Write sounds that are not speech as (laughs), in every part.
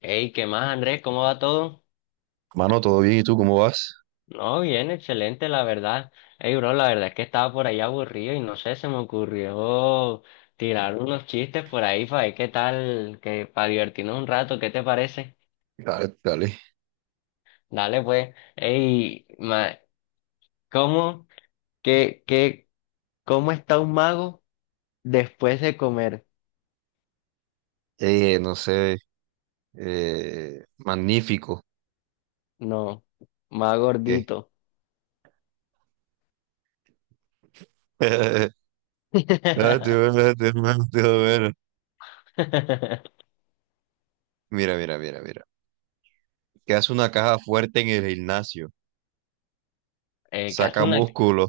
Hey, ¿qué más, Andrés? ¿Cómo va todo? Mano, todo bien, ¿y tú cómo vas? No, bien, excelente, la verdad. Hey, bro, la verdad es que estaba por ahí aburrido y no sé, se me ocurrió tirar unos chistes por ahí para ver qué tal, que para divertirnos un rato, ¿qué te parece? Dale, dale. Dale, pues. Hey, ¿cómo, qué, qué, cómo está un mago después de comer? No sé, magnífico. No, más ¿Qué? gordito. (laughs) Ah. (laughs) Te voy a Mira, mira, mira, mira. ¿Que hace una caja fuerte en el gimnasio? Que hace Saca una músculo.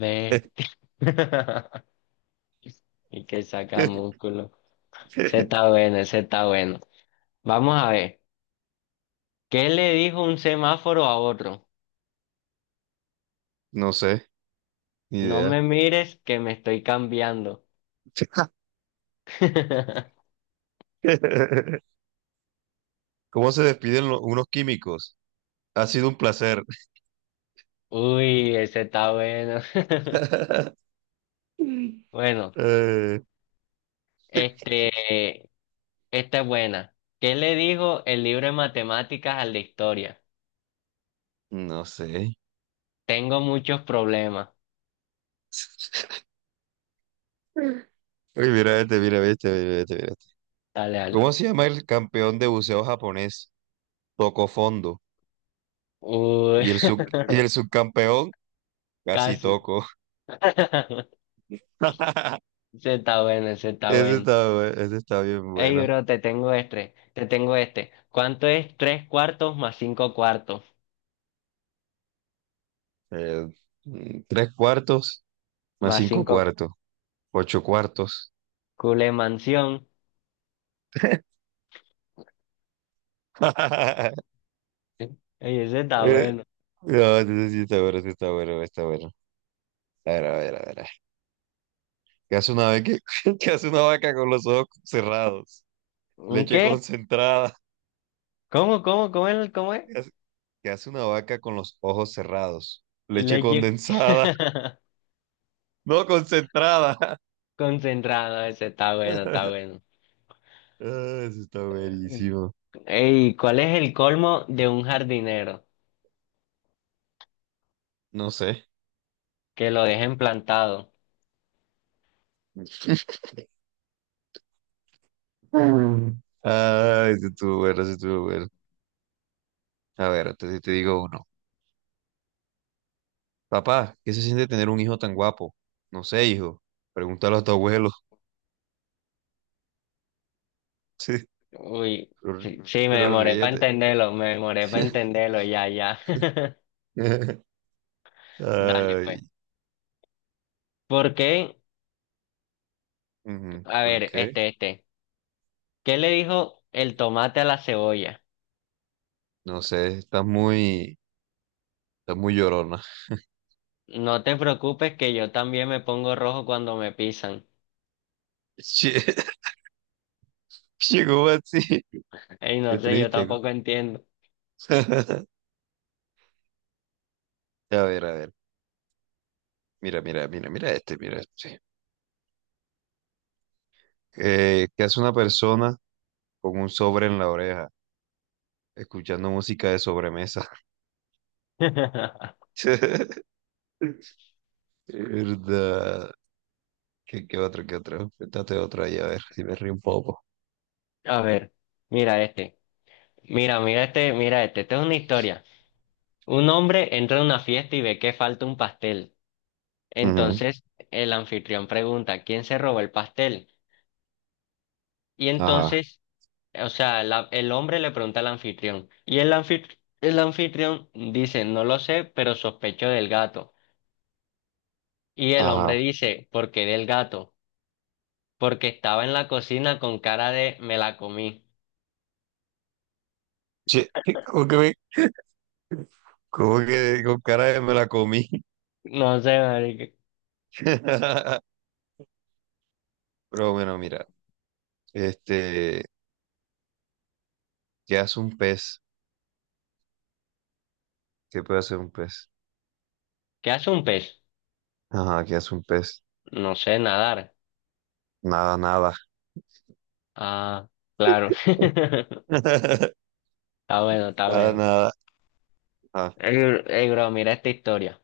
bestia (laughs) y que saca (laughs) músculo. Ese está bueno, ese está bueno. Vamos a ver. ¿Qué le dijo un semáforo a otro? No sé, ni No idea. me mires que me estoy cambiando. (laughs) (laughs) ¿Cómo se despiden unos químicos? Ha sido un placer. Uy, ese está bueno. (laughs) (laughs) Bueno, Eh, este, esta es buena. ¿Qué le dijo el libro de matemáticas al de historia? no sé. Tengo muchos problemas. Uy, mira este, mira este, mira este, mira este. Dale, dale. ¿Cómo se llama el campeón de buceo japonés? Toco fondo. Uy, Y el subcampeón (laughs) casi casi. Toco. (laughs) (laughs) Ese está bueno, ese está Ese bueno. está, bu- ese está bien Ey, bueno. bro, te tengo este, te tengo este. ¿Cuánto es tres cuartos? Eh, tres cuartos más Más cinco cinco cuartos, ocho cuartos. cule mansión. (laughs) Ey, ese está Eh, bueno. no, ese sí está bueno, está bueno. A ver, a ver, a ver. A ver. ¿Qué hace una vez que, (laughs) ¿qué hace una vaca con los ojos cerrados? ¿Un Leche qué? concentrada. ¿Cómo es? ¿Cómo es? ¿Qué hace, qué hace una vaca con los ojos cerrados? Leche Leche condensada. (laughs) No, concentrada. concentrado, ese está bueno, está (laughs) bueno. Ah, eso está buenísimo. Ey, ¿cuál es el colmo de un jardinero? No sé. Que lo dejen plantado. Mm. Ah, eso estuvo bueno, eso estuvo bueno. A ver, entonces te digo uno. Papá, ¿qué se siente tener un hijo tan guapo? No sé, hijo. Pregúntalo a tu abuelo. (laughs) Sí, Uy, pero, sí, sí, me pero demoré para ríete. entenderlo, me demoré para (laughs) entenderlo, ya, ya. (laughs) Dale, Ay, pues. ¿Por qué? ujú, A ¿por ver, qué? este, este. ¿Qué le dijo el tomate a la cebolla? No sé, estás muy llorona. No te preocupes que yo también me pongo rojo cuando me pisan. (laughs) Che, llegó así. Ey, no Qué sé, yo triste. tampoco entiendo. (laughs) A ver, a ver. Mira, mira, mira, mira este, mira este. Sí. ¿Qué hace una persona con un sobre en la oreja, escuchando música de sobremesa? (laughs) (laughs) ¿Verdad? ¿Qué otro, qué otro? Cuéntate otro ahí, a ver si me río un poco. A ver, mira este. Mira, mira este, mira este. Esta es una historia. Un hombre entra a una fiesta y ve que falta un pastel. Ujú. Entonces el anfitrión pregunta, ¿quién se robó el pastel? Y Ajá, entonces O sea, el hombre le pregunta al anfitrión y el anfitrión dice, no lo sé, pero sospecho del gato. Y el hombre ajá. dice, ¿por qué del gato? Porque estaba en la cocina con cara de me la comí. Che, (laughs) ¿cómo que, me- cómo que con cara de me la comí? No sé, marica. (laughs) Pero bueno, mira, este, ¿qué hace un pez? ¿Qué puede hacer un pez? ¿Qué hace un pez? Ajá, ¿qué hace un pez? No sé nadar. Nada, nada. Ah, claro. (laughs) Está (laughs) bueno, está Para bueno. nada. Ah, Ey, ey, bro, mira esta historia.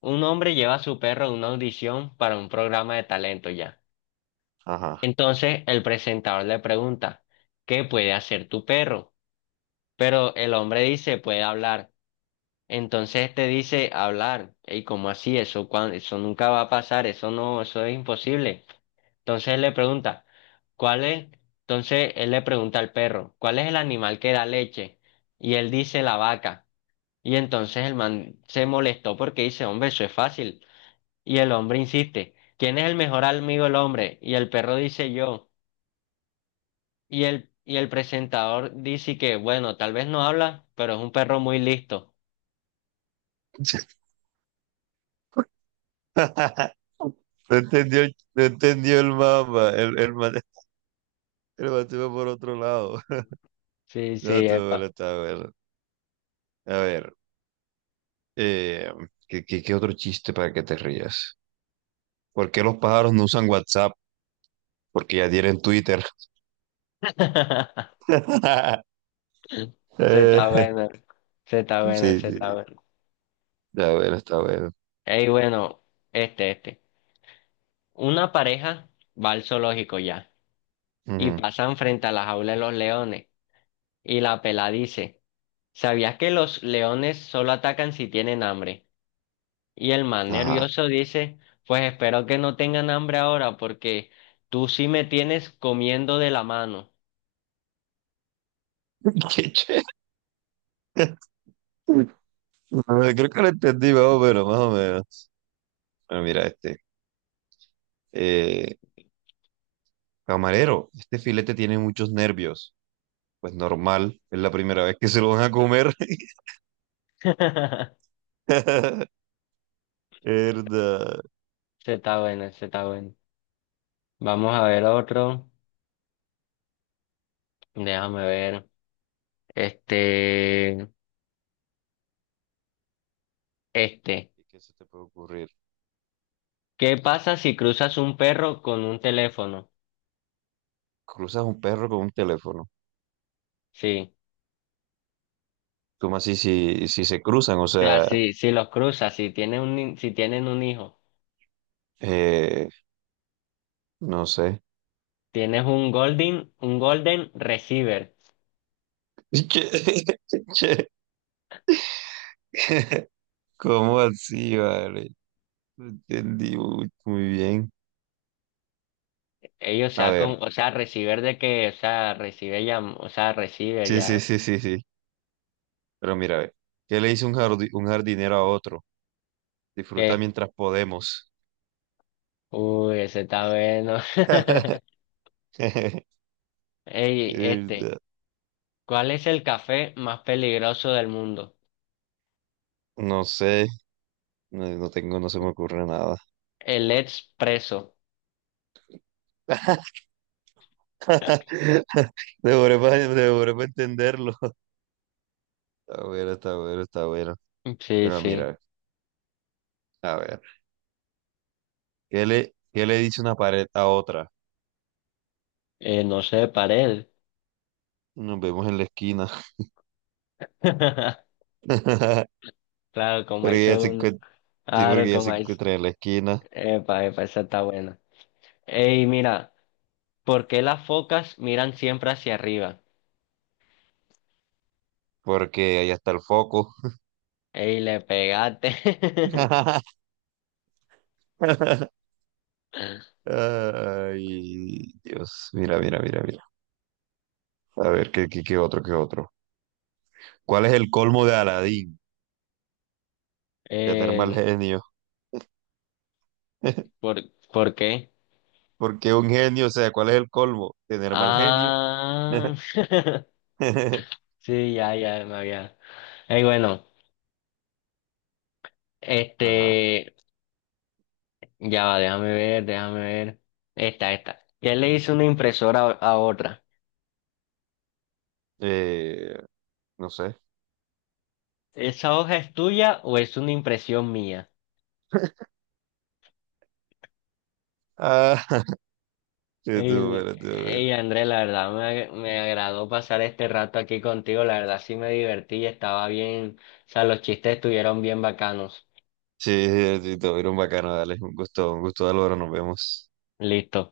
Un hombre lleva a su perro a una audición para un programa de talento ya. ajá. Entonces el presentador le pregunta, ¿qué puede hacer tu perro? Pero el hombre dice, puede hablar. Entonces te dice, hablar. ¿Y cómo así? Eso nunca va a pasar, eso no, eso es imposible. Entonces él le pregunta, ¿cuál es? Entonces él le pregunta al perro, ¿cuál es el animal que da leche? Y él dice, la vaca. Y entonces el man se molestó porque dice, hombre, eso es fácil. Y el hombre insiste, ¿quién es el mejor amigo del hombre? Y el perro dice, yo. Y el presentador dice que, bueno, tal vez no habla, pero es un perro muy listo. (laughs) No entendió, no entendió el mapa. El mate va por otro lado. (laughs) Sí, sí, No, tú bueno, epa. está bueno. A ver, eh, ¿qué, qué, qué otro chiste para que te rías? ¿Por qué los pájaros no usan WhatsApp? Porque ya tienen Twitter. (laughs) (laughs) Se está Eh, bueno, se está sí, bueno, sí, se está sí. bueno. Está bueno, está bueno. Ey, bueno, este. Una pareja va al zoológico ya y Ujú. pasan frente a la jaula de los leones. Y la pela dice, ¿sabías que los leones solo atacan si tienen hambre? Y el man Ajá. nervioso dice, pues espero que no tengan hambre ahora porque tú sí me tienes comiendo de la mano. (laughs) Qué chévere. Creo que lo entendí más o menos, más o menos. Bueno, mira este. Eh, Camarero, este filete tiene muchos nervios. Pues normal, es la primera vez que se lo van a comer. (laughs) (laughs) Verdad. Se está bueno, se está bueno. Vamos a ver otro. Déjame ver. Este, este. ¿Y qué se te puede ocurrir? ¿Qué pasa si cruzas un perro con un teléfono? Cruzas un perro con un teléfono. Sí. ¿Cómo así si se cruzan? O O sea, sea, si los cruzas, si tienen un, ni- si tienen un hijo, eh, no sé. tienes un golden receiver. (laughs) Che, che. (laughs) ¿Cómo así, vale? No entendí muy, muy bien. Ellos A sea ver, con, o sea, receiver de que, o sea, recibe ya, o sea, receiver sí, sí, ya. sí, sí, sí. Pero mira, ve. ¿Qué le dice un jardinero a otro? Disfruta ¿Qué? mientras podemos. Uy, ese está bueno. (laughs) (laughs) Ey, Eh, este. ¿Cuál es el café más peligroso del mundo? No sé, no, no tengo, no se me ocurre nada. El expreso. (laughs) Devoré para devoré pa entenderlo. (laughs) Está bueno, está bueno, está bueno. Sí, Pero sí. mira, a ver, ¿qué le dice una pared a otra? No sé, pared. Nos vemos en la esquina. (laughs) (laughs) Claro, como ahí Porque se ya se une. encuentra, sí, Claro, porque ya como se ahí. Encuentra en la esquina, Epa, epa, esa está buena. Ey, mira, ¿por qué las focas miran siempre hacia arriba? porque allá está el foco. Ey, le pegaste. (laughs) (laughs) Ay, Dios, mira, mira, mira, mira. A ver, ¿qué otro, qué otro? ¿Cuál es el colmo de Aladín? Tener mal Eh, genio. (laughs) ¿por, por qué? Porque un genio, o sea, ¿cuál es el colmo? Tener mal genio. Ah, (laughs) (laughs) sí, ya, ya, me había. Ey, bueno, Ajá. este. Ya va, déjame ver, déjame ver. Esta. ¿Qué le hizo una impresora a otra? Eh, no sé. ¿Esa hoja es tuya o es una impresión mía? Ah, (laughs) sí, tú, El, bueno, tú, bueno. ey, André, la verdad me agradó pasar este rato aquí contigo. La verdad sí me divertí, estaba bien. O sea, los chistes estuvieron bien bacanos. Sí, sí, sí, todo bien, bacano, dale. Un gusto, Álvaro, nos vemos. Listo.